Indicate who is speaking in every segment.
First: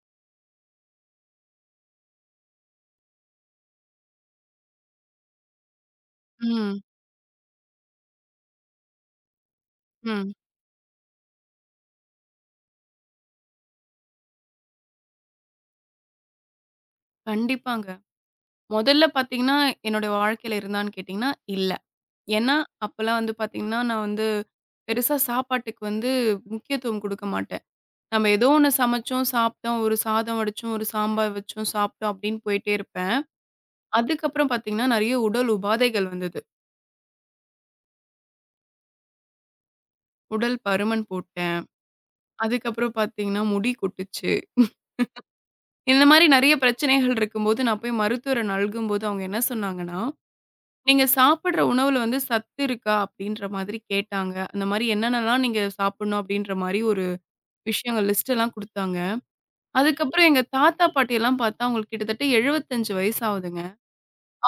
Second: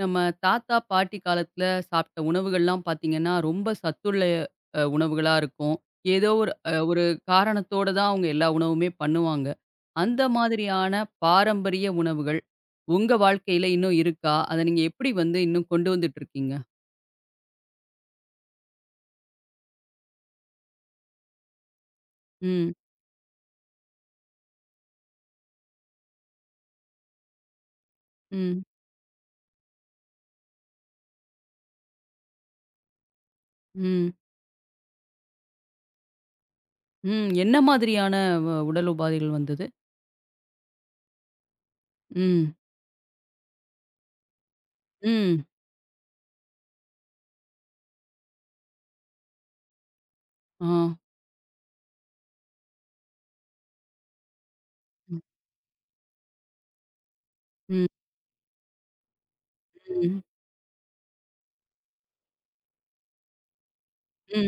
Speaker 1: நம்ம தாத்தா, பாட்டி காலத்துல சாப்பிட்ட உணவுகள்லாம் பார்த்தீங்கன்னா, ரொம்ப சத்துள்ள உணவுகளா இருக்கும். ஏதோ ஒரு
Speaker 2: ம்,
Speaker 1: ஒரு காரணத்தோட தான் அவங்க எல்லா உணவுமே பண்ணுவாங்க. அந்த
Speaker 2: ம்.
Speaker 1: மாதிரியான பாரம்பரிய உணவுகள், உங்க வாழ்க்கையில இன்னும் இருக்கா? அத நீங்க எப்படி வந்து இன்னும் கொண்டு வந்துட்டு இருக்கீங்க?
Speaker 2: கண்டிப்பாங்க. முதல்ல பார்த்தீங்கன்னா, என்னுடைய வாழ்க்கையில இருந்தான்னு கேட்டீங்கன்னா, இல்ல. ஏன்னா,
Speaker 1: ம்,
Speaker 2: அப்பலாம் வந்து பார்த்தீங்கன்னா, நான் வந்து பெருசா சாப்பாட்டுக்கு வந்து முக்கியத்துவம் குடுக்க மாட்டேன். நம்ம ஏதோ
Speaker 1: ம்,
Speaker 2: ஒண்ணு சமைச்சோம், சாப்பிட்டோம், ஒரு சாதம் வடிச்சோம், ஒரு சாம்பார் வச்சோம், சாப்பிட்டோம் அப்படின்னு போயிட்டே இருப்பேன்.
Speaker 1: ம்,
Speaker 2: அதுக்கப்புறம் பார்த்தீங்கன்னா, நெறைய உடல் உபாதைகள் வந்தது.
Speaker 1: ம். என்ன மாதிரியான உடல் உபாதைகள் வந்தது?
Speaker 2: உடல் பருமன் போட்டேன்.
Speaker 1: ம்,
Speaker 2: அதுக்கப்புறம் பார்த்தீங்கன்னா, முடி கொட்டுச்சு.
Speaker 1: ம்.
Speaker 2: இந்த மாரி நெறைய பிரச்சனைகள் இருக்கும்போது, நான் போய் மருத்துவர நல்கும்போது அவங்க என்ன சொன்னாங்கன்னா,
Speaker 1: ஆ.
Speaker 2: நீங்க சாப்பிடுற உணவுல வந்து சத்து இருக்கா? அப்படின்ற மாதிரி கேட்டாங்க. அந்த மாரி
Speaker 1: ம்,
Speaker 2: என்னென்னலாம் நீங்க சாப்பிடணும் அப்படின்ற மாரி ஒரு
Speaker 1: ம்,
Speaker 2: விஷயங்கள் லிஸ்ட் எல்லாம் குடுத்தாங்க.
Speaker 1: ம்,
Speaker 2: அதுக்கப்புறம் எங்க தாத்தா, பாட்டியெல்லாம் பார்த்தா அவங்களுக்கு கிட்டத்தட்ட 75 வயசு ஆகுதுங்க.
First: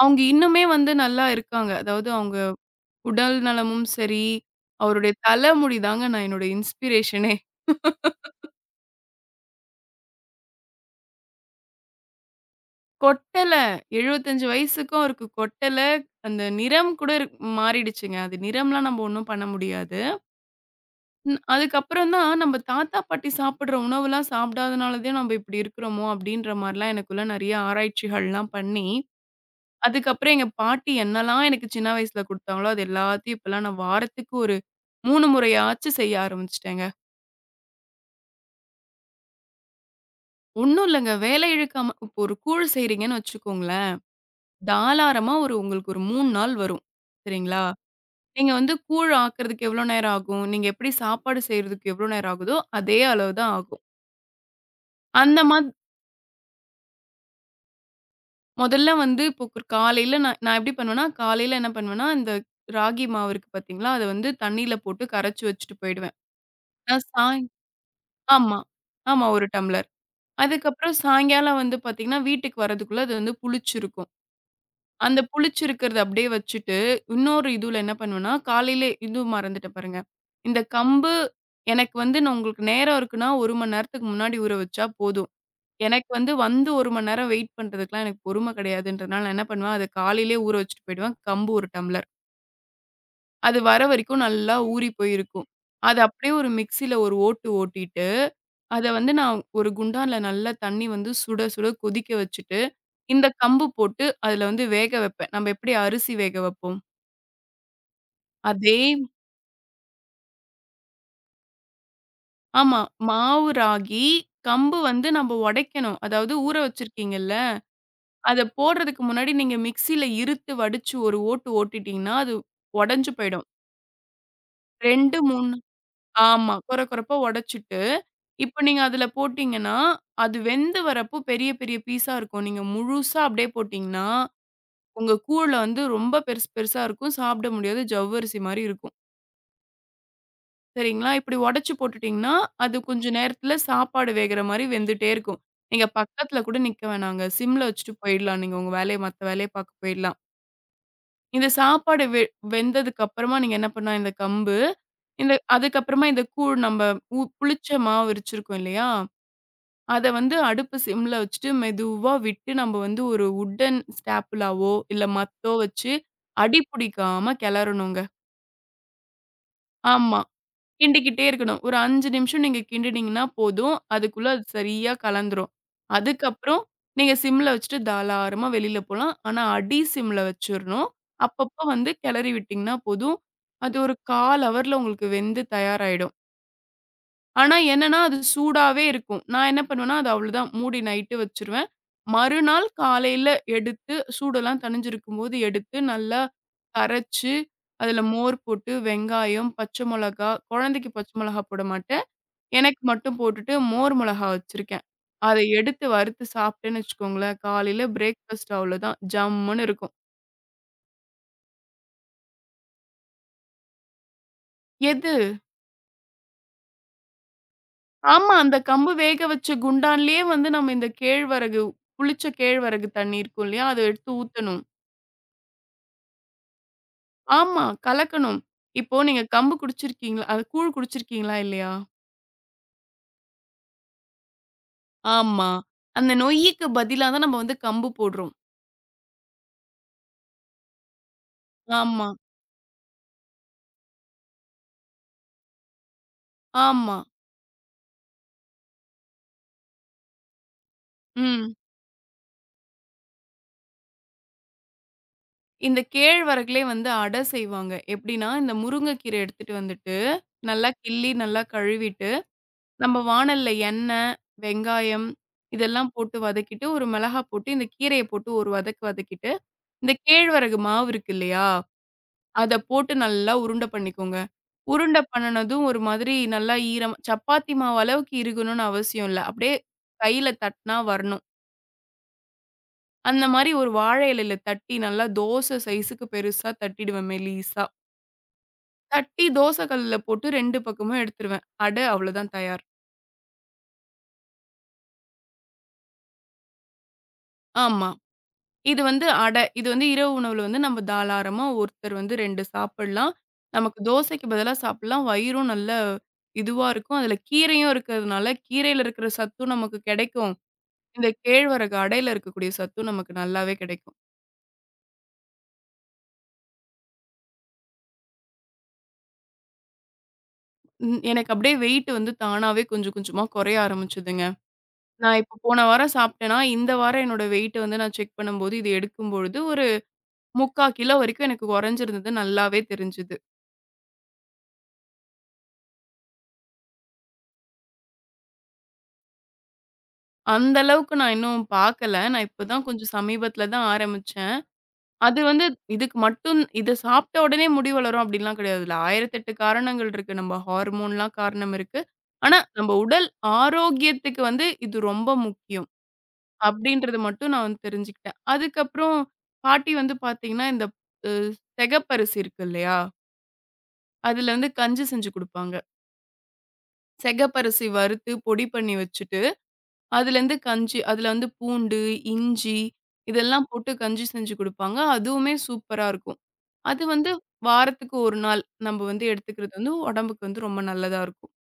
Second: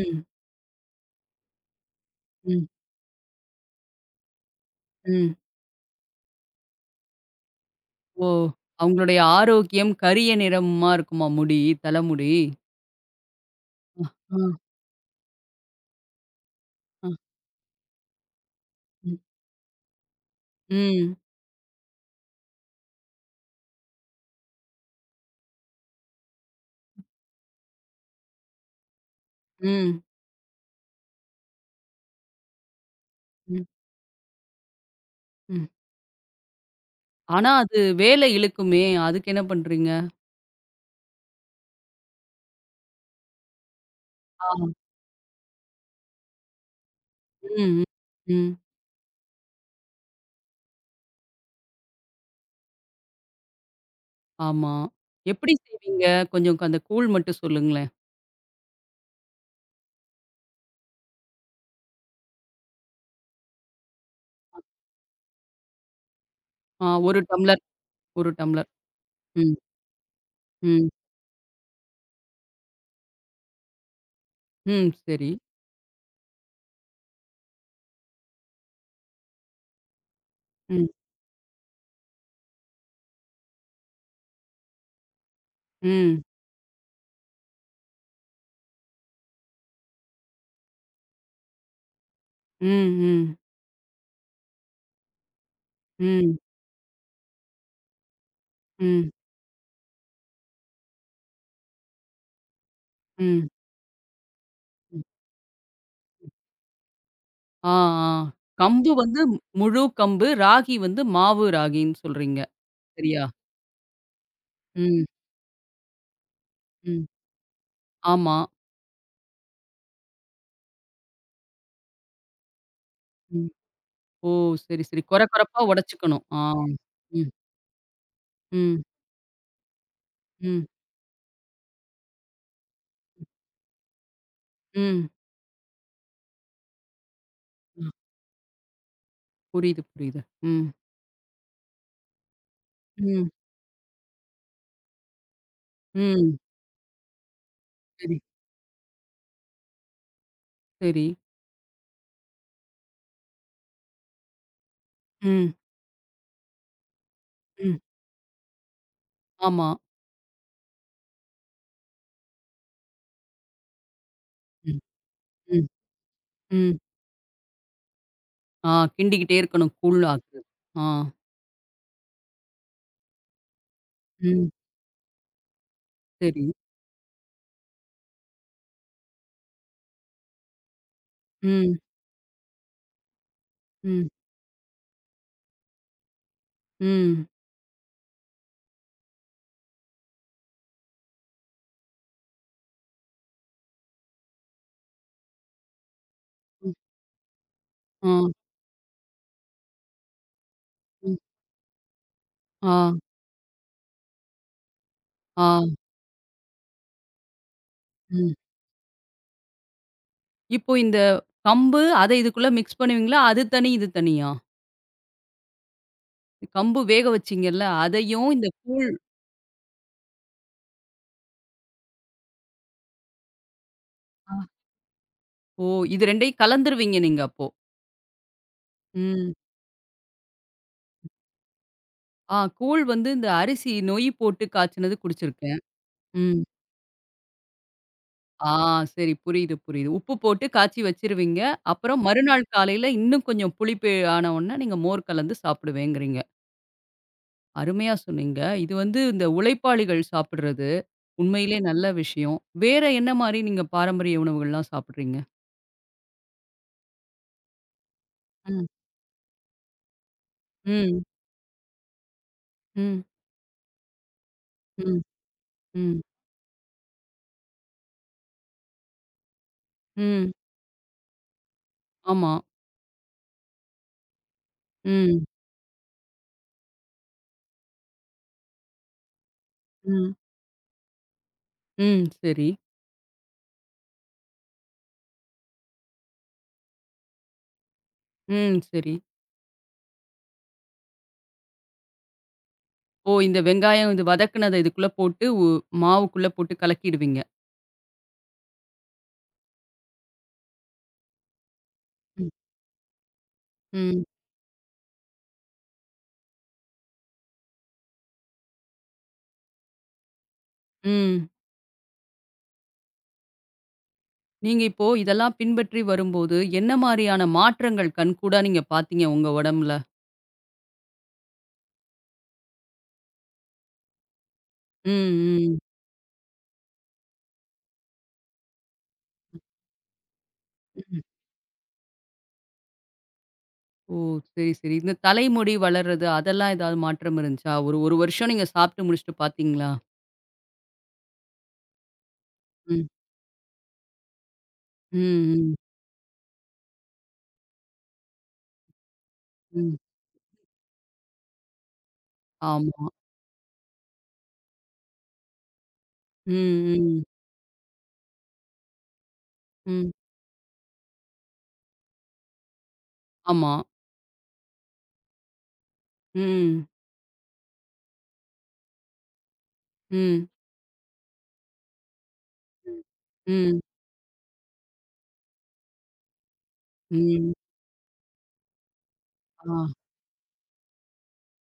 Speaker 2: அவங்க இன்னுமே வந்து நல்லா இருக்காங்க. அதாவது அவங்க
Speaker 1: ம்,
Speaker 2: உடல் நலமும் சரி, அவருடைய
Speaker 1: ம்.
Speaker 2: தலைமுடி தாங்க நான் என்னோட இன்ஸ்பிரேஷனே.
Speaker 1: ஓ! அவங்களுடைய ஆரோக்கியம் கரிய நிறமா இருக்குமா முடி, தலைமுடி?
Speaker 2: கொட்டல
Speaker 1: அ, அ,
Speaker 2: 75 வயசுக்கும் அவருக்கு கொட்டல. அந்த நிறம்
Speaker 1: அ,
Speaker 2: கூட மாறிடுச்சுங்க. அது நிறம்லாம் நம்ம
Speaker 1: ம்.
Speaker 2: ஒண்ணும் பண்ண முடியாது.
Speaker 1: ம்,
Speaker 2: ம். அதுக்கப்புறம் தான் நம்ம தாத்தா, பாட்டி சாப்பிடுற உணவுலாம் சாப்பிடாதனால தான் நம்ம இப்படி இருக்கிறோமோ! அப்படின்ற மாரிலாம் எனக்குள்ள நெறைய ஆராய்ச்சிகள்லாம் பண்ணி,
Speaker 1: ம்,
Speaker 2: அதுக்கப்புறம் எங்க பாட்டி என்னலாம் எனக்கு சின்ன வயசுல குடுத்தாங்களோ, அது எல்லாத்தையும்
Speaker 1: ம்,
Speaker 2: இப்பலாம் நான் வாரத்துக்கு ஒரு 3
Speaker 1: ம்.
Speaker 2: முறையாச்சு செய்ய ஆரம்பிச்சுட்டேங்க.
Speaker 1: ஆனா அது வேலை இழுக்குமே! அதுக்கு என்ன பண்றீங்க?
Speaker 2: ஒண்ணும் இல்லங்க வேலை இழுக்காம இப்போ ஒரு கூழ் செய்றீங்கன்னு வச்சுக்கோங்களேன்,
Speaker 1: ஆ.
Speaker 2: தாராளமா ஒரு உங்களுக்கு ஒரு 3 நாள் வரும்.
Speaker 1: ம்,
Speaker 2: சரிங்களா?
Speaker 1: ம்,
Speaker 2: நீங்க
Speaker 1: ம்.
Speaker 2: வந்து கூழ் ஆக்குறதுக்கு எவ்வளோ நேரம் ஆகும்? நீங்க எப்படி சாப்பாடு செய்றதுக்கு எவ்வளோ நேரம் ஆகுதோ, அதே அளவு தான் ஆகும்.
Speaker 1: ஆமா.
Speaker 2: அந்த
Speaker 1: எப்படி
Speaker 2: மாதிரி
Speaker 1: செய்வீங்க? கொஞ்சம் அந்த கூழ் மட்டும் சொல்லுங்களேன்.
Speaker 2: முதல்ல வந்து இப்போ ஒரு காலையில நான் நான் எப்படி பண்ணுவேன்னா, காலையில என்ன பண்ணுவேன்னா, இந்த ராகி மாவு இருக்கு பார்த்தீங்களா, அத வந்து தண்ணீல போட்டு கரைச்சு வச்சுட்டு போயிடுவேன்.
Speaker 1: ஆ
Speaker 2: நான்
Speaker 1: 1
Speaker 2: சாய்
Speaker 1: டம்ளர், 1
Speaker 2: ஆமா,
Speaker 1: டம்ளர்.
Speaker 2: ஆமா 1
Speaker 1: ம்,
Speaker 2: டம்ளர்.
Speaker 1: ம்,
Speaker 2: அதுக்கப்புறம் சாயங்காலம் வந்து பார்த்தீங்கன்னா, வீட்டுக்கு வரதுக்குள்ள அது வந்து புளிச்சிருக்கும்.
Speaker 1: ம்.
Speaker 2: அந்த
Speaker 1: சரி.
Speaker 2: புளிச்சிருக்கிறத அப்படியே வச்சுட்டு, இன்னொரு இதுல என்ன பண்ணுவேன்னா, காலையிலே இது மறந்துட்டேன் பாருங்க. இந்த
Speaker 1: ம்,
Speaker 2: கம்பு எனக்கு வந்து நான் உங்களுக்கு நேரம் இருக்குன்னா, 1 மணி நேரத்துக்கு முன்னாடி ஊற வச்சா போதும். எனக்கு
Speaker 1: ம்,
Speaker 2: வந்து வந்து 1 மணி நேரம் வெயிட் பண்றதுக்குலாம் எனக்கு பொறுமை கிடையாதுன்றனால, நான் என்ன பண்ணுவேன், அத காலையிலேயே ஊற வச்சுட்டு போயிடுவேன். கம்பு 1 டம்ளர்.
Speaker 1: ம், ம்,
Speaker 2: அது வர வரைக்கும் நல்லா ஊறி போயிருக்கும். அத அப்படியே
Speaker 1: ம்,
Speaker 2: ஒரு மிக்ஸியில ஒரு ஓட்டு ஓட்டிட்டு, அத
Speaker 1: ம்,
Speaker 2: வந்து நான் ஒரு குண்டான்ல நல்லா தண்ணி வந்து சுட சுட கொதிக்க வச்சுட்டு, இந்த
Speaker 1: ம்,
Speaker 2: கம்பு போட்டு அதுல வந்து வேக
Speaker 1: ம்.
Speaker 2: வைப்பேன். நம்ம எப்படி அரிசி வேக வைப்போம்,
Speaker 1: ஆ, ஆ.
Speaker 2: அதே
Speaker 1: கம்பு வந்து முழு கம்பு, ராகி வந்து மாவு ராகின்னு சொல்றீங்க.
Speaker 2: ஆமா.
Speaker 1: சரியா?
Speaker 2: மாவு, ராகி, கம்பு
Speaker 1: ம்,
Speaker 2: வந்து நம்ம உடைக்கணும். அதாவது ஊற
Speaker 1: ம்.
Speaker 2: வச்சிருக்கீங்கல்ல
Speaker 1: ஆமா.
Speaker 2: அத போடுறதுக்கு முன்னாடி நீங்க மிக்ஸில இறுத்து வடிச்சு ஒரு ஓட்டு ஓட்டிட்டீங்கன்னா, அது உடைஞ்சு போயிடும்.
Speaker 1: ம். ஓ! சரி, சரி.
Speaker 2: 2,
Speaker 1: கொர
Speaker 2: 3
Speaker 1: கொரப்பா உடைச்சுக்கணும். ஆ.
Speaker 2: ஆமா. கொர கொரப்பா
Speaker 1: ம்,
Speaker 2: உடைச்சுட்டு, இப்ப நீங்க
Speaker 1: ம்,
Speaker 2: அதுல போட்டீங்கன்னா, அது
Speaker 1: ம்,
Speaker 2: வெந்து வரப்போ பெரிய பெரிய பீஸா இருக்கும். நீங்க முழுசா அப்படியே போட்டீங்கன்னா,
Speaker 1: ம்.
Speaker 2: உங்க கூழ்ல வந்து ரொம்ப பெருசு பெருசா இருக்கும். சாப்பிட முடியாது.
Speaker 1: அ
Speaker 2: ஜவ்வரிசி மாரி இருக்கும்.
Speaker 1: புரியுது, புரியுது. ம்,
Speaker 2: சரிங்களா? இப்படி உடைச்சு போட்டுட்டீங்கன்னா, அது கொஞ்ச
Speaker 1: ம்,
Speaker 2: நேரத்துல சாப்பாடு வேகுற மாரி வெந்துட்டே இருக்கும். நீங்க
Speaker 1: ம்.
Speaker 2: பக்கத்துல கூட நிக்க வேணாங்க. சிம்ல வச்சுட்டு
Speaker 1: சரி,
Speaker 2: போயிடலாம். நீங்க உங்க வேலைய மத்த வேலைய பார்க்க போயிடலாம்.
Speaker 1: சரி.
Speaker 2: இந்த சாப்பாடு வெந்ததுக்கு அப்புறமா நீங்க என்ன பண்ணா இந்த கம்பு, இந்த
Speaker 1: ம்,
Speaker 2: அதுக்கப்புறமா இந்த கூழ் நம்ம
Speaker 1: ம்.
Speaker 2: புளிச்ச மாவு இரைச்சிருக்கோம் இல்லையா?
Speaker 1: ஆமா.
Speaker 2: அத வந்து அடுப்பு சிம்ல வச்சுட்டு மெதுவா விட்டு நம்ம வந்து ஒரு வுட்டன் ஸ்டாப்புலாவோ,
Speaker 1: ம்,
Speaker 2: இல்ல மத்தோ
Speaker 1: ம்,
Speaker 2: வச்சு அடி
Speaker 1: ம்.
Speaker 2: பிடிக்காம கிளறணுங்க.
Speaker 1: ஆ கிண்டிக்கிட்டே இருக்கணும் கூழ்
Speaker 2: ஆமா.
Speaker 1: ஆக்குறது. ஆ.
Speaker 2: கிண்டிக்கிட்டே இருக்கணும். ஒரு 5 நிமிஷம் நீங்க கிண்டினீங்கன்னா போதும். அதுக்குள்ள அது
Speaker 1: ம்.
Speaker 2: சரியா கலந்துரும்.
Speaker 1: சரி.
Speaker 2: அதுக்கப்புறம் நீங்க சிம்ல வச்சுட்டு தாராளமா வெளில போலாம். ஆனா அடி சிம்ல வச்சுரணும். அப்பப்போ
Speaker 1: ம்,
Speaker 2: வந்து கிளறி விட்டீங்கன்னா போதும். அது ஒரு
Speaker 1: ம்,
Speaker 2: 1/4 ஹவர்ல உங்களுக்கு வெந்து தயாராயிடும்.
Speaker 1: ம்,
Speaker 2: ஆனா என்னன்னா, அது சூடாவே இருக்கும். நான் என்ன பண்ணுவேன்னா, அது அவ்வளோதான் மூடி நைட்டு வச்சுருவேன். மறுநாள் காலையில எடுத்து சூடெல்லாம் தணிஞ்சிருக்கும்போது எடுத்து நல்லா
Speaker 1: ம்.
Speaker 2: கரைச்சு, அதில
Speaker 1: ஆ,
Speaker 2: மோர் போட்டு, வெங்காயம், பச்சை மிளகா குழந்தைக்கு
Speaker 1: ம்.
Speaker 2: பச்சை மிளகா போட மாட்டேன்.
Speaker 1: ஆ,
Speaker 2: எனக்கு மட்டும் போட்டுட்டு மோர் மிளகா வச்சிருக்கேன். அத
Speaker 1: ஆ.
Speaker 2: எடுத்து வறுத்து சாப்பிட்டேன்னு வச்சுக்கோங்களேன், காலையில
Speaker 1: ம்.
Speaker 2: பிரேக்ஃபாஸ்ட் அவ்வளோதான் ஜம்முன்னு இருக்கும்.
Speaker 1: இப்போ இந்த கம்பு அத இதுக்குள்ள மிக்ஸ் பண்ணுவீங்களா? அது தனி, இது தனியா?
Speaker 2: எது?
Speaker 1: கம்பு வேக வச்சீங்கல்ல, அதையும்
Speaker 2: ஆமா.
Speaker 1: இந்த
Speaker 2: அந்த
Speaker 1: கூழ்
Speaker 2: கம்பு வேக வச்ச குண்டான்லயே வந்து நம்ம இந்த கேழ்வரகு புளிச்ச கேழ்வரகு தண்ணி இருக்கும் இல்லையா? அத எடுத்து ஊத்தணும்.
Speaker 1: ஓ! இது 2யும் கலந்துருவீங்க நீங்க அப்போ.
Speaker 2: ஆமா. கலக்கணும். இப்போ நீங்க
Speaker 1: ம்.
Speaker 2: கம்பு குடிச்சிருக்கீங்களா? அது கூழ் குடிச்சிருக்கீங்களா? இல்லையா?
Speaker 1: ஆ கூழ் வந்து இந்த அரிசி நொய் போட்டு காய்ச்சினது
Speaker 2: ஆமா.
Speaker 1: குடிச்சிருக்கேன்.
Speaker 2: அந்த
Speaker 1: ம்.
Speaker 2: நொய்யிக்கு பதிலா தான் நம்ம வந்து கம்பு போடுறோம்.
Speaker 1: ஆ சரி புரியுது, புரியுது. உப்பு போட்டு காய்ச்சி வச்சிருவீங்க. அப்புறம்
Speaker 2: ஆமா,
Speaker 1: மறுநாள் காலையில இன்னும் கொஞ்சம் புளிப்பு ஆன உடனே நீங்க மோர் கலந்து சாப்பிடுவேங்கிறீங்க.
Speaker 2: ஆமா.
Speaker 1: அருமையா சொன்னீங்க. இது வந்து இந்த உழைப்பாளிகள் சாப்பிடுறது
Speaker 2: ம்.
Speaker 1: உண்மையிலேயே நல்ல விஷயம். வேற என்ன மாரி நீங்க பாரம்பரிய உணவுகள்லாம் சாப்பிடுறீங்க?
Speaker 2: இந்த கேழ்வரகுலே வந்து அடை செய்வாங்க. எப்படின்னா, இந்த
Speaker 1: ம்.
Speaker 2: முருங்கைக்கீரை எடுத்துட்டு வந்துட்டு, நல்லா
Speaker 1: ம்.
Speaker 2: கிள்ளி, நல்லா கழுவிட்டு, நம்ம
Speaker 1: ம்.
Speaker 2: வாணல்ல எண்ணெய்,
Speaker 1: ம்.
Speaker 2: வெங்காயம் இதெல்லாம்
Speaker 1: ம்.
Speaker 2: போட்டு வதக்கிட்டு, ஒரு மிளகா போட்டு, இந்த கீரைய போட்டு ஒரு வதக்கு வதக்கிட்டு, இந்த
Speaker 1: ம்.
Speaker 2: கேழ்வரகு மாவு இருக்கு இல்லையா?
Speaker 1: ஆமா.
Speaker 2: அத போட்டு நல்லா உருண்டை பண்ணிக்கோங்க. உருண்ட
Speaker 1: ம்.
Speaker 2: பண்ணுனதும் ஒரு மாதிரி நல்லா ஈரம் சப்பாத்தி மாவு அளவுக்கு இருக்கணும்னு அவசியம் இல்ல. அப்படியே
Speaker 1: ம்.
Speaker 2: கையில தட்டுனா வரணும்.
Speaker 1: ம். சரி.
Speaker 2: அந்த மாரி ஒரு வாழை இலையில தட்டி நல்லா தோசை சைஸுக்கு பெருசா தட்டிடுவேன் மெலிசா.
Speaker 1: ம். சரி.
Speaker 2: தட்டி தோசை கல்லுல போட்டு 2 பக்கமும் எடுத்துருவேன். அடை அவ்வளோதான் தயார்.
Speaker 1: ஓ! இந்த வெங்காயம் இது வதக்குனத இதுக்குள்ள போட்டு மாவுக்குள்ள போட்டு கலக்கிடுவீங்க.
Speaker 2: ஆமா. இது வந்து அடை. இது வந்து இரவு உணவுல வந்து நம்ம தாராளமா ஒருத்தர் வந்து
Speaker 1: ம்.
Speaker 2: 2 சாப்பிடலாம். நமக்கு
Speaker 1: ம்.
Speaker 2: தோசைக்கு பதிலா சாப்பிடலாம். வயிறும் நல்ல இதுவா இருக்கும். அதில கீரையும் இருக்கிறதுனால, கீரையில இருக்கிற சத்தும் நமக்கு கிடைக்கும். இந்த
Speaker 1: ம்.
Speaker 2: கேழ்வரகு அடையில இருக்கக்கூடிய சத்தும் நமக்கு நல்லாவே கிடைக்கும்.
Speaker 1: நீங்க இப்போ இதெல்லாம் பின்பற்றி வரும்போது, என்ன மாரியான மாற்றங்கள் கண்கூடா நீங்க பார்த்தீங்க உங்க உடம்புல?
Speaker 2: ம் எனக்கு அப்படியே வெயிட் வந்து தானாவே கொஞ்சம் கொஞ்சமா குறைய ஆரம்பிச்சதுங்க.
Speaker 1: ம்,
Speaker 2: நான் இப்போ
Speaker 1: ம்.
Speaker 2: போன வாரம் சாப்பிட்டேன்னா, இந்த வாரம் என்னோட வெயிட்ட வந்து நான் செக் பண்ணும்போது, இது எடுக்கும்பொழுது ஒரு 3/4 கிலோ
Speaker 1: ம்.
Speaker 2: வரைக்கும் எனக்கு குறைஞ்சிருந்தது நல்லாவே தெரிஞ்சுது.
Speaker 1: ஓ! சரி, சரி. இந்த தலைமுடி வளர்றது அதெல்லாம் ஏதாவது மாற்றம் இருந்துச்சா? ஒரு 1 வருஷம் நீங்க சாப்பிட்டு முடிச்சுட்டு பார்த்தீங்களா?
Speaker 2: அந்த அளவுக்கு நான் இன்னும் பார்க்கல. நான் இப்ப தான்
Speaker 1: ம்.
Speaker 2: கொஞ்சம் சமீபத்தில தான் ஆரம்பிச்சேன். அது வந்து
Speaker 1: ம், ம்,
Speaker 2: இதுக்கு மட்டும் இத சாப்பிட்ட உடனே முடி வளரும் அப்படின்லாம் கிடையாது. இதுல 1008
Speaker 1: ம்.
Speaker 2: காரணங்கள் இருக்கு. நம்ம ஹார்மோன்லாம் காரணம் இருக்கு. ஆனா, நம்ம
Speaker 1: ஆமா.
Speaker 2: உடல் ஆரோக்கியத்துக்கு வந்து இது ரொம்ப முக்கியம்.
Speaker 1: ம்,
Speaker 2: அப்படின்றத
Speaker 1: ம்,
Speaker 2: மட்டும் நான் வந்து தெரிஞ்சுக்கிட்டேன். அதுக்கப்புறம் பாட்டி
Speaker 1: ம்.
Speaker 2: வந்து பார்த்தீங்கன்னா, இந்த அ செகப்பரிசி இருக்கு இல்லையா?
Speaker 1: ஆமா.
Speaker 2: அதுல வந்து கஞ்சி செஞ்சு குடுப்பாங்க.
Speaker 1: ம்,
Speaker 2: செகப்பரிசி வறுத்து பொடி பண்ணி வச்சுட்டு,
Speaker 1: ம்,
Speaker 2: அதுலேருந்து கஞ்சி அதுல வந்து பூண்டு, இஞ்சி
Speaker 1: ம்.
Speaker 2: இதெல்லாம்
Speaker 1: ம்,
Speaker 2: போட்டு கஞ்சி செஞ்சு குடுப்பாங்க. அதுவுமே சூப்பரா இருக்கும். அது வந்து
Speaker 1: ம்.
Speaker 2: வாரத்துக்கு 1 நாள் நம்ம வந்து
Speaker 1: ஆ.
Speaker 2: எடுத்துக்கிறது வந்து உடம்புக்கு வந்து ரொம்ப நல்லதா இருக்கும்.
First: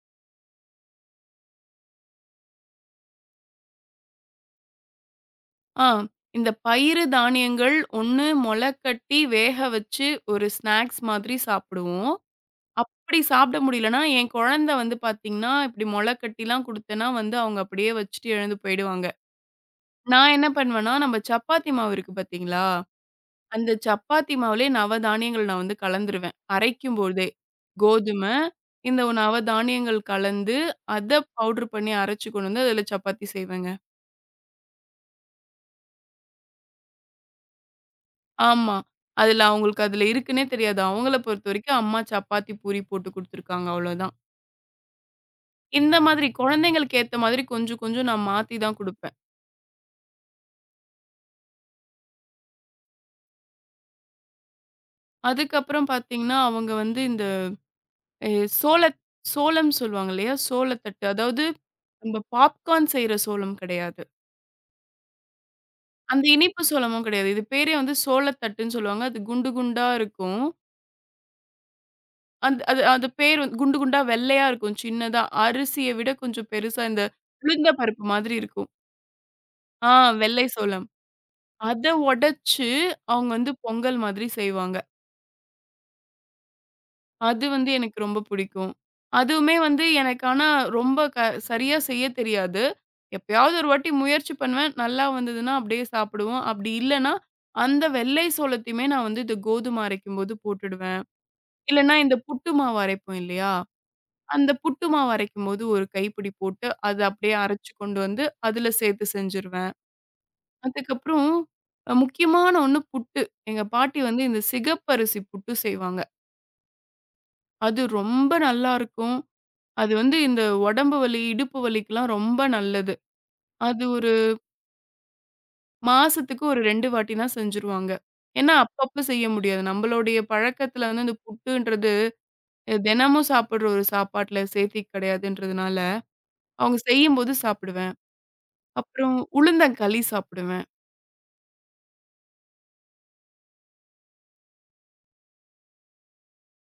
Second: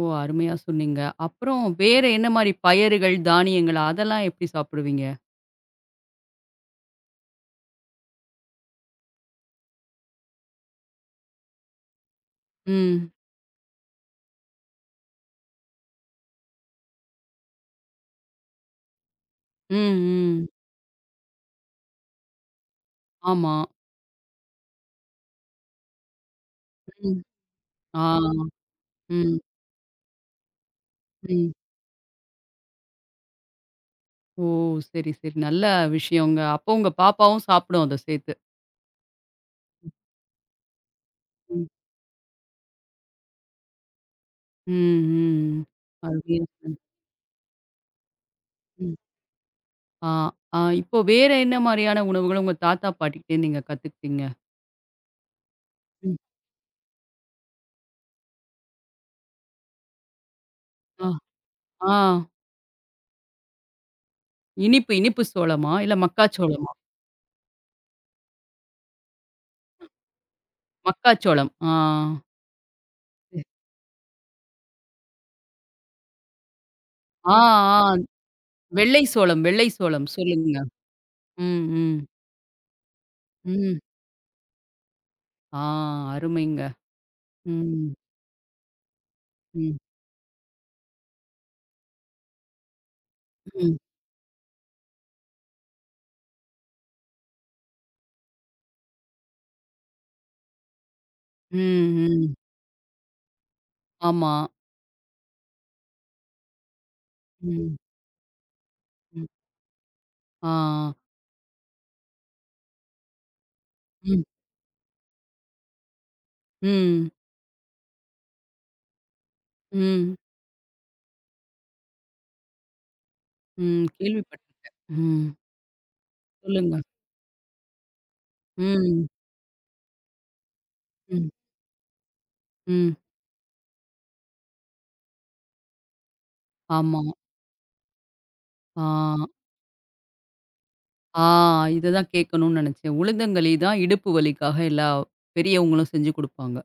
Speaker 1: ஓ! அருமையா சொன்னீங்க. அப்புறம் வேற என்ன மாரி பயறுகள், தானியங்கள் அதெல்லாம் எப்படி சாப்பிடுவீங்க?
Speaker 2: ஆ இந்த பயிறு தானியங்கள் ஒண்ணு மொள கட்டி வேக வச்சு ஒரு ஸ்நாக்ஸ் மாதிரி சாப்பிடுவோம்.
Speaker 1: ம்.
Speaker 2: அப்படி சாப்பிட முடியலன்னா, என் குழந்தை வந்து பார்த்தீங்கன்னா, இப்படி மொள கட்டிலாம் குடுத்தேன்னா வந்து அவங்க அப்படியே வச்சுட்டு எழுந்து போயிடுவாங்க.
Speaker 1: ம்,
Speaker 2: நான்
Speaker 1: ம்.
Speaker 2: என்ன பண்ணுவேன்னா, நம்ம சப்பாத்தி மாவு இருக்கு பார்த்தீங்களா?
Speaker 1: ஆமா.
Speaker 2: அந்த சப்பாத்தி மாவுலயே நவதானியங்கள் நான் வந்து கலந்துருவேன்.
Speaker 1: ம்.
Speaker 2: அரைக்கும்போதே.
Speaker 1: ஆ.
Speaker 2: கோதுமை, இந்த
Speaker 1: ம்,
Speaker 2: நவதானியங்கள் கலந்து, அத
Speaker 1: ம்.
Speaker 2: பவுடர் பண்ணி அரைச்சு கொண்டு வந்து அதில சப்பாத்தி செய்வேங்க.
Speaker 1: ஓ! சரி, சரி. நல்ல விஷயங்க. அப்போ உங்க பாப்பாவும் சாப்பிடும் அத சேர்த்து.
Speaker 2: ஆமா. அதில அவங்களுக்கு அதில இருக்குன்னே தெரியாது. அவங்கள
Speaker 1: ம்.
Speaker 2: பொறுத்தவரைக்கும் அம்மா சப்பாத்தி, பூரி போட்டு குடுத்துருக்காங்க அவ்வளோதான்.
Speaker 1: ம், ம்.
Speaker 2: இந்த மாதிரி
Speaker 1: அருமையா சொன்னீங்க.
Speaker 2: குழந்தைங்களுக்கு ஏத்த மாதிரி கொஞ்சம் கொஞ்சம் நான் மாத்தி தான்
Speaker 1: ம்.
Speaker 2: குடுப்பேன்.
Speaker 1: ஆ, ஆ. இப்போ வேற என்ன மாரியான உணவுகள உங்க தாத்தா, பாட்டிகிட்டேருந்து நீங்க கத்துக்கிட்டீங்க?
Speaker 2: அதுக்கப்புறம்
Speaker 1: ம்.
Speaker 2: பார்த்தீங்கன்னா, அவங்க வந்து இந்த எ சோளத் சோளம் சொல்லுவாங்க இல்லையா? சோளத்தட்டு.
Speaker 1: ஆ,
Speaker 2: அதாவது
Speaker 1: ஆ.
Speaker 2: நம்ம பாப்கார்ன் செய்ற சோளம் கிடையாது.
Speaker 1: இனிப்பு இனிப்பு சோளமா? இல்ல
Speaker 2: அந்த இனிப்பு
Speaker 1: மக்காச்சோளமா?
Speaker 2: சோளமும் கிடையாது. இது பேரே வந்து சோளத்தட்டுன்னு சொல்லுவாங்க. அது குண்டு குண்டா இருக்கும்.
Speaker 1: மக்காச்சோளம். ஆ.
Speaker 2: அந்த அது அது பேர் வந்து குண்டு குண்டா வெள்ளையா இருக்கும் சின்னதா. அரிசிய விட கொஞ்சம் பெருசா இந்த
Speaker 1: ஆ,
Speaker 2: உளுந்த
Speaker 1: ஆ.
Speaker 2: பருப்பு மாதிரி இருக்கும்.
Speaker 1: வெள்ளை சோளம், வெள்ளை
Speaker 2: ஆ
Speaker 1: சோளம்.
Speaker 2: வெள்ளை
Speaker 1: சொல்லுங்க.
Speaker 2: சோளம்.
Speaker 1: ம்,
Speaker 2: அத
Speaker 1: ம்,
Speaker 2: உடைச்சு அவங்க வந்து
Speaker 1: ம்.
Speaker 2: பொங்கல் மாதிரி செய்வாங்க.
Speaker 1: ஆ அருமைங்க.
Speaker 2: அது வந்து
Speaker 1: ம்,
Speaker 2: எனக்கு ரொம்ப பிடிக்கும். அதுவுமே
Speaker 1: ம்,
Speaker 2: வந்து எனக்கு ஆனா ரொம்ப சரியா செய்ய தெரியாது. எப்பயாவது ஒரு
Speaker 1: ம்,
Speaker 2: வாட்டி முயற்சி பண்ணுவேன். நல்லா வந்ததுன்னா அப்படியே சாப்பிடுவோம். அப்படி இல்லன்னா, அந்த வெள்ளை சோளத்தையுமே நான் வந்து இந்த கோதுமை அரைக்கும்போது போட்டுடுவேன். இல்லன்னா
Speaker 1: ம்,
Speaker 2: இந்த
Speaker 1: ம்.
Speaker 2: புட்டு மாவு அரைப்போம் இல்லையா?
Speaker 1: ஆமா.
Speaker 2: அந்த புட்டு மாவு அரைக்கும்போது ஒரு கைப்பிடி போட்டு, அத அப்படியே அரைச்சு
Speaker 1: ம்,
Speaker 2: கொண்டு வந்து அதுல சேர்த்து
Speaker 1: ம்.
Speaker 2: செஞ்சுருவேன்.
Speaker 1: ஆ.
Speaker 2: அதுக்கப்புறம் முக்கியமான ஒண்ணு புட்டு. எங்க பாட்டி வந்து
Speaker 1: ம்,
Speaker 2: இந்த சிகப்பரிசி புட்டு செய்வாங்க.
Speaker 1: ம்,
Speaker 2: அது ரொம்ப நல்லாருக்கும். அது
Speaker 1: ம்,
Speaker 2: வந்து இந்த உடம்பு வலி, இடுப்பு வலிக்குலாம் ரொம்ப நல்லது. அது
Speaker 1: ம்.
Speaker 2: ஒரு
Speaker 1: கேள்விப்பட்டுருக்கேன். ம்.
Speaker 2: மாசத்துக்கு ஒரு
Speaker 1: சொல்லுங்க.
Speaker 2: 2 வாட்டி தான் செஞ்சுருவாங்க. ஏன்னா, அப்பப்ப
Speaker 1: ம்,
Speaker 2: செய்ய முடியாது. நம்மளுடைய பழக்கத்துல வந்து இந்த
Speaker 1: ம்,
Speaker 2: புட்டுன்றது
Speaker 1: ம்.
Speaker 2: தினமும் சாப்பிடுற ஒரு சாப்பாட்டுல சேர்த்தி கிடையாதுன்றதுனால, அவங்க
Speaker 1: ஆமா.
Speaker 2: செய்யும்போது சாப்பிடுவேன்.
Speaker 1: ஆ,
Speaker 2: அப்புறம் உளுந்தங்களி சாப்பிடுவேன்.
Speaker 1: ஆ இத தான் கேட்கணும்னு நெனச்சேன். உளுந்தங்களி தான் இடுப்பு வலிக்காக எல்லா பெரியவங்களும் செஞ்சு குடுப்பாங்க.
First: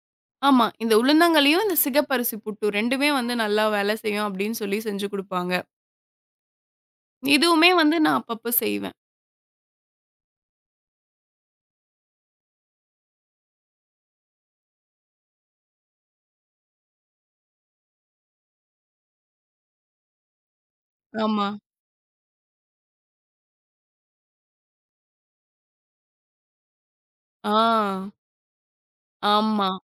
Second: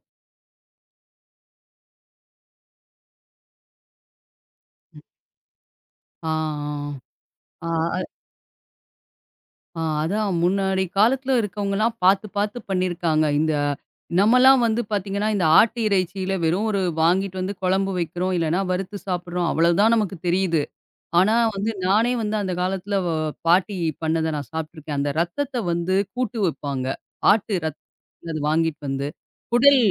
Speaker 2: ஆமா, இந்த உளுந்தங்களியும், இந்த சிகப்பரிசி புட்டு 2மே வந்து நல்லா வேலை செய்யும் அப்படின்னு சொல்லி செஞ்சு குடுப்பாங்க.
Speaker 1: ஆ, ஆ.
Speaker 2: இதுவுமே வந்து
Speaker 1: ஆ.
Speaker 2: நான் அப்பப்ப செய்வேன்.
Speaker 1: ஆ அதான் முன்னாடி காலத்துல இருக்கவங்கலாம் பார்த்து பார்த்து பண்ணியிருக்காங்க. இந்த நம்மலாம் வந்து பார்த்தீங்கன்னா, இந்த ஆட்டு இறைச்சியில வெறும் ஒரு வாங்கிட்டு வந்து குழம்பு வைக்கிறோம், இல்லன்னா வறுத்து சாப்பிடுறோம். அவ்வளவுதான் நமக்கு தெரியுது. ஆனா
Speaker 2: ஆமா.
Speaker 1: வந்து நானே வந்து அந்த காலத்துல பாட்டி பண்ணத நான் சாப்பிட்டுருக்கேன். அந்த ரத்தத்த வந்து கூட்டு வைப்பாங்க.
Speaker 2: ஆ,
Speaker 1: ஆட்டு அது வாங்கிட்டு வந்து
Speaker 2: ஆமா.
Speaker 1: குடல்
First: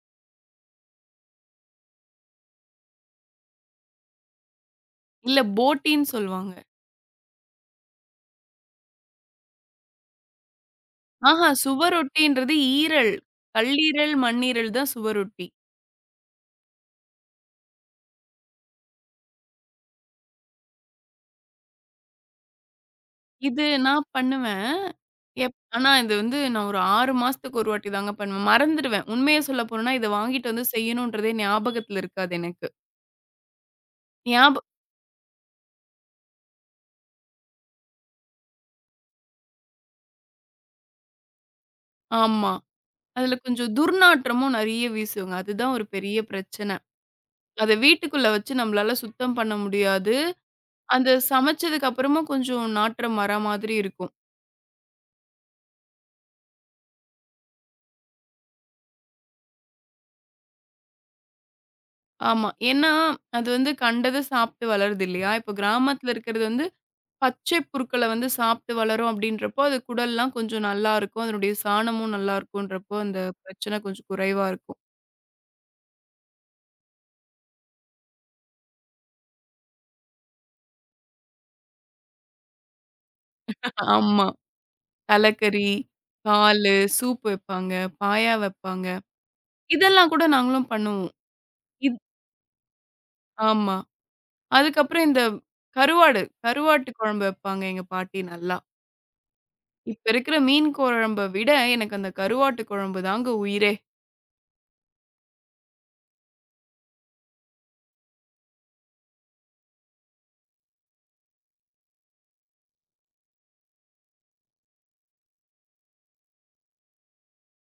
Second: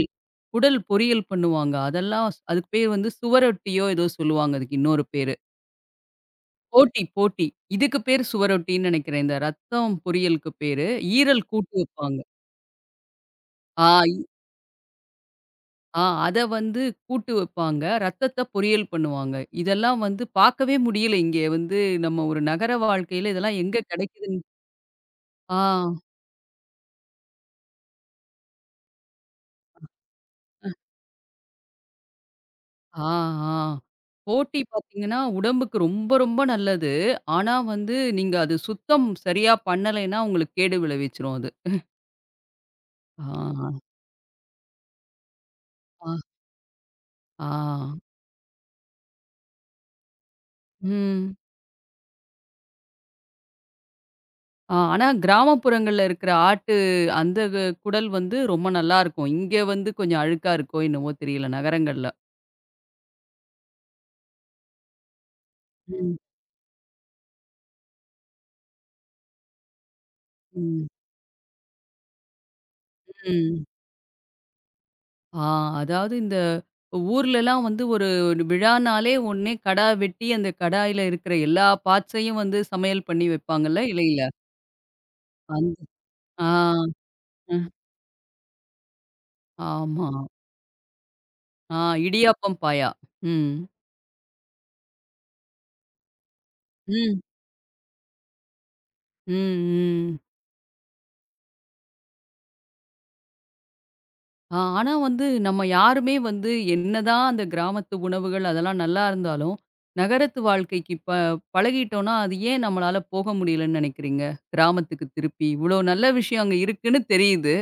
Speaker 1: குடல் பொரியல் பண்ணுவாங்க. அதெல்லாம் அதுக்கு பேர் வந்து சுவரொட்டியோ ஏதோ சொல்லுவாங்க அதுக்கு இன்னொரு பேரு.
Speaker 2: இல்ல போட்டின்னு சொல்லுவாங்க.
Speaker 1: போட்டி, போட்டி. இதுக்கு பேரு சுவரொட்டின்னு நெனைக்கிறேன். இந்த ரத்தம் பொரியலுக்கு பேரு. ஈரல்
Speaker 2: ஆஹா!
Speaker 1: கூட்டு வைப்பாங்க.
Speaker 2: சுவரொட்டின்றது ஈரல்.
Speaker 1: ஆ,
Speaker 2: கல்லீரல்,
Speaker 1: இ
Speaker 2: மண்ணீரல் தான் சுவரொட்டி.
Speaker 1: ஆ அத வந்து கூட்டு வைப்பாங்க. ரத்தத்த பொரியல் பண்ணுவாங்க. இதெல்லாம் வந்து பார்க்கவே முடியல. இங்கே வந்து நம்ம ஒரு நகர வாழ்க்கையில இதெல்லாம்
Speaker 2: இது
Speaker 1: எங்க
Speaker 2: நான்
Speaker 1: கெடைக்குதுன்னு
Speaker 2: பண்ணுவேன்.
Speaker 1: ஆ,
Speaker 2: ஆனா இது வந்து நான் ஒரு 6 மாசத்துக்கு ஒரு வாட்டி தாங்க பண்ணுவேன். மறந்துடுவேன். உண்மைய சொல்ல போணும்னா, இத வாங்கிட்டு வந்து செய்யணுன்றதே ஞாபகத்துல இருக்காது எனக்கு.
Speaker 1: ஆ, ஆ.
Speaker 2: ஞாப
Speaker 1: போட்டி பார்த்தீங்கன்னா, உடம்புக்கு ரொம்ப, ரொம்ப நல்லது. ஆனா வந்து நீங்க அது சுத்தம் சரியா பண்ணலைன்னா, உங்களுக்கு கேடு விளைவிச்சுரும் அது.
Speaker 2: ஆமா. அதுல
Speaker 1: ஆ,
Speaker 2: கொஞ்சம் துர்நாற்றமும் நெறைய வீசுங்க. அதுதான் ஒரு
Speaker 1: ஆ,
Speaker 2: பெரிய பிரச்சனை.
Speaker 1: ஆ.
Speaker 2: அத வீட்டுக்குள்ள வச்சு நம்மளால சுத்தம் பண்ண முடியாது. அந்த
Speaker 1: ம்.
Speaker 2: சமைச்சதுக்கு அப்புறமும் கொஞ்சம் நாற்றம் வர மாதிரி இருக்கும்.
Speaker 1: ஆ, ஆனா கிராமப்புறங்கள்ல இருக்கிற ஆட்டு அந்த குடல் வந்து ரொம்ப நல்லாருக்கும். இங்க வந்து கொஞ்சம் அழுக்கா இருக்கோ என்னவோ தெரியல நகரங்கள்ல.
Speaker 2: ஆமா. ஏன்னா, அது வந்து கண்டத சாப்ட்டு வளருது இல்லையா? இப்போ கிராமத்துல
Speaker 1: ம்,
Speaker 2: இருக்கிறது வந்து பச்சை புற்கள வந்து சாப்பிட்டு வளரும் அப்படின்றப்போ, அது குடல்லாம் கொஞ்சம்
Speaker 1: ம்.
Speaker 2: நல்லாருக்கும். அதனுடைய சாணமும் நல்லாருக்குன்றப்போ, அந்த
Speaker 1: ம்.
Speaker 2: பிரச்சனை கொஞ்சம் குறைவா இருக்கும்.
Speaker 1: ஆ அதாவது இந்த ஊர்லலாம் வந்து ஒரு ஒரு விழானாலே உடனே கடா வெட்டி, அந்த கடாயில இருக்கிற எல்லா பார்ட்ஸையும் வந்து சமையல் பண்ணி வைப்பாங்கல்ல இலையில.
Speaker 2: ஆமா. தலக்கறி,
Speaker 1: அந்த ஆ,
Speaker 2: காலு, சூப்
Speaker 1: அ
Speaker 2: வைப்பாங்க, பாயா வைப்பாங்க.
Speaker 1: ஆமா.
Speaker 2: இதெல்லாம் கூட நாங்களும் பண்ணுவோம்.
Speaker 1: ஆ
Speaker 2: இது
Speaker 1: இடியாப்பம் பாயா. ம்.
Speaker 2: ஆமா. அதுக்கப்புறம் இந்த கருவாடு, கருவாட்டு
Speaker 1: ம்.
Speaker 2: குழம்பு வைப்பாங்க எங்க பாட்டி நல்லா.
Speaker 1: ம்,
Speaker 2: இப்ப
Speaker 1: ம்.
Speaker 2: இருக்கிற மீன் குழம்ப விட, எனக்கு அந்த கருவாட்டு குழம்பு தாங்க உயிரே.
Speaker 1: ஆ, ஆனா வந்து நம்ம யாருமே வந்து என்னதான் அந்த கிராமத்து உணவுகள் அதெல்லாம் நல்லா இருந்தாலும், நகரத்து வாழ்க்கைக்கு இப்ப பழகிட்டோம்னா, அது ஏன் நம்மளால போக முடியலன்னு நினைக்கிறீங்க? கிராமத்துக்கு திருப்பி இவ்ளோ நல்ல விஷயம் அங்க இருக்குன்னு தெரியுது.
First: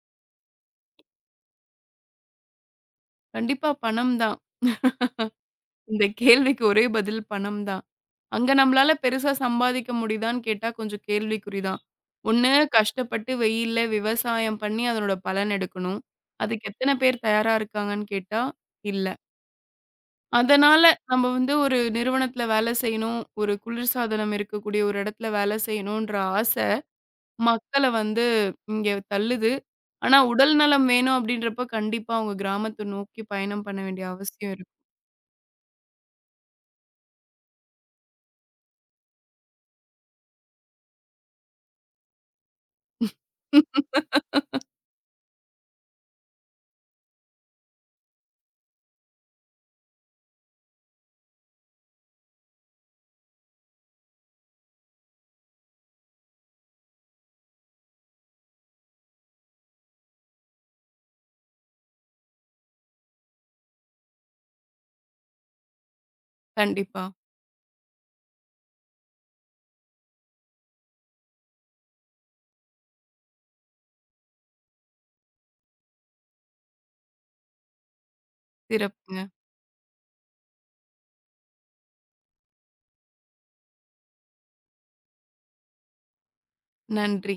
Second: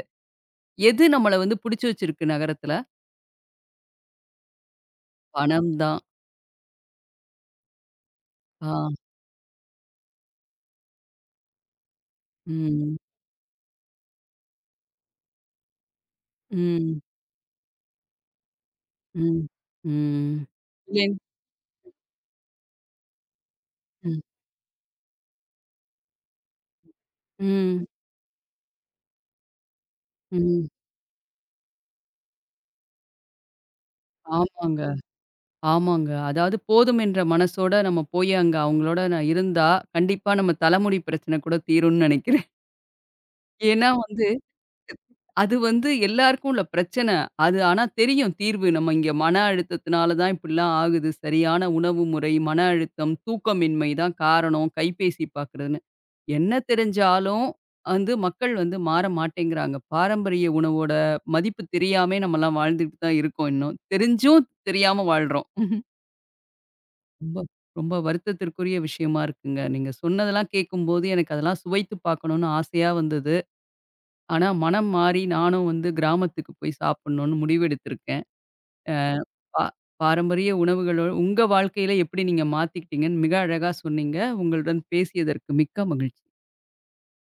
Speaker 1: எது நம்மள வந்து புடிச்சு வச்சிருக்கு நகரத்துல?
Speaker 2: கண்டிப்பா பணம் தான்.
Speaker 1: பணம் தான்.
Speaker 2: இந்த கேள்விக்கு ஒரே பதில் பணம் தான். அங்க
Speaker 1: ஆ.
Speaker 2: நம்மளால பெருசா சம்பாதிக்க முடியுதான்னு கேட்டா கொஞ்சம் கேள்விக்குறிதான். ஒண்ணு
Speaker 1: ம்.
Speaker 2: கஷ்டப்பட்டு வெயில்ல விவசாயம் பண்ணி அதனோட பலன் எடுக்கணும். அதுக்கு எத்தன
Speaker 1: ம்.
Speaker 2: பேர் தயாரா இருக்காங்கன்னு கேட்டா, இல்ல.
Speaker 1: ம். ம்.
Speaker 2: அதனால
Speaker 1: இல்லைங்
Speaker 2: நம்ம வந்து ஒரு நிறுவனத்துல வேலை செய்யணும், ஒரு
Speaker 1: ம்.
Speaker 2: குளிர்சாதனம் இருக்கக்கூடிய ஒரு இடத்துல வேலை செய்யணுன்ற ஆசை மக்கள
Speaker 1: ம்.
Speaker 2: வந்து இங்க தள்ளுது. ஆனா உடல்
Speaker 1: ம்.
Speaker 2: நலம் வேணும் அப்படின்றப்ப கண்டிப்பா அவங்க கிராமத்த நோக்கி பயணம் பண்ண வேண்டிய அவசியம் இருக்கு.
Speaker 1: ஆமாங்க, ஆமாங்க. அதாவது போதும் என்ற மனசோட நம்ம போய் அங்க அவங்களோட நான் இருந்தா, கண்டிப்பா நம்ம தலைமுடி பிரச்சனை கூட தீரும்னு நினைக்கிறேன். ஏன்னா வந்து, அது வந்து எல்லாருக்கும் உள்ள பிரச்சனை. அது ஆனா தெரியும் தீர்வு. நம்ம இங்க மன அழுத்தத்தினால தான் இப்படிலாம் ஆகுது. சரியான உணவு முறை, மன அழுத்தம், தூக்கமின்மை தான் காரணம். கைபேசி பார்க்குறதுன்னு. என்ன தெரிஞ்சாலும் வந்து மக்கள் வந்து மாற மாட்டேங்கிறாங்க. பாரம்பரிய உணவோட மதிப்பு தெரியாமயே நம்மலாம் வாழ்ந்துட்டு தான் இருக்கோம் இன்னும். தெரிஞ்சும் தெரியாம வாழ்றோம்.
Speaker 2: கண்டிப்பா.
Speaker 1: ரொம்ப ரொம்ப வருத்தத்திற்குரிய விஷயமா இருக்குங்க. நீங்க சொன்னதெல்லாம் கேட்கும்போது எனக்கு அதெல்லாம் சுவைத்து பார்க்கணும்னு ஆசையா வந்தது. ஆனா, மனம் மாறி நானும் வந்து கிராமத்துக்கு போய் சாப்பிடணும்னு முடிவெடுத்திருக்கேன். அ
Speaker 2: சிறப்புங்க.
Speaker 1: பா பாரம்பரிய உணவுகளோ உங்க வாழ்க்கையில எப்படி நீங்க மாத்திக்கிட்டீங்கன்னு மிக அழகா சொன்னீங்க. உங்களுடன் பேசியதற்கு மிக்க மகிழ்ச்சி.
Speaker 2: நன்றி.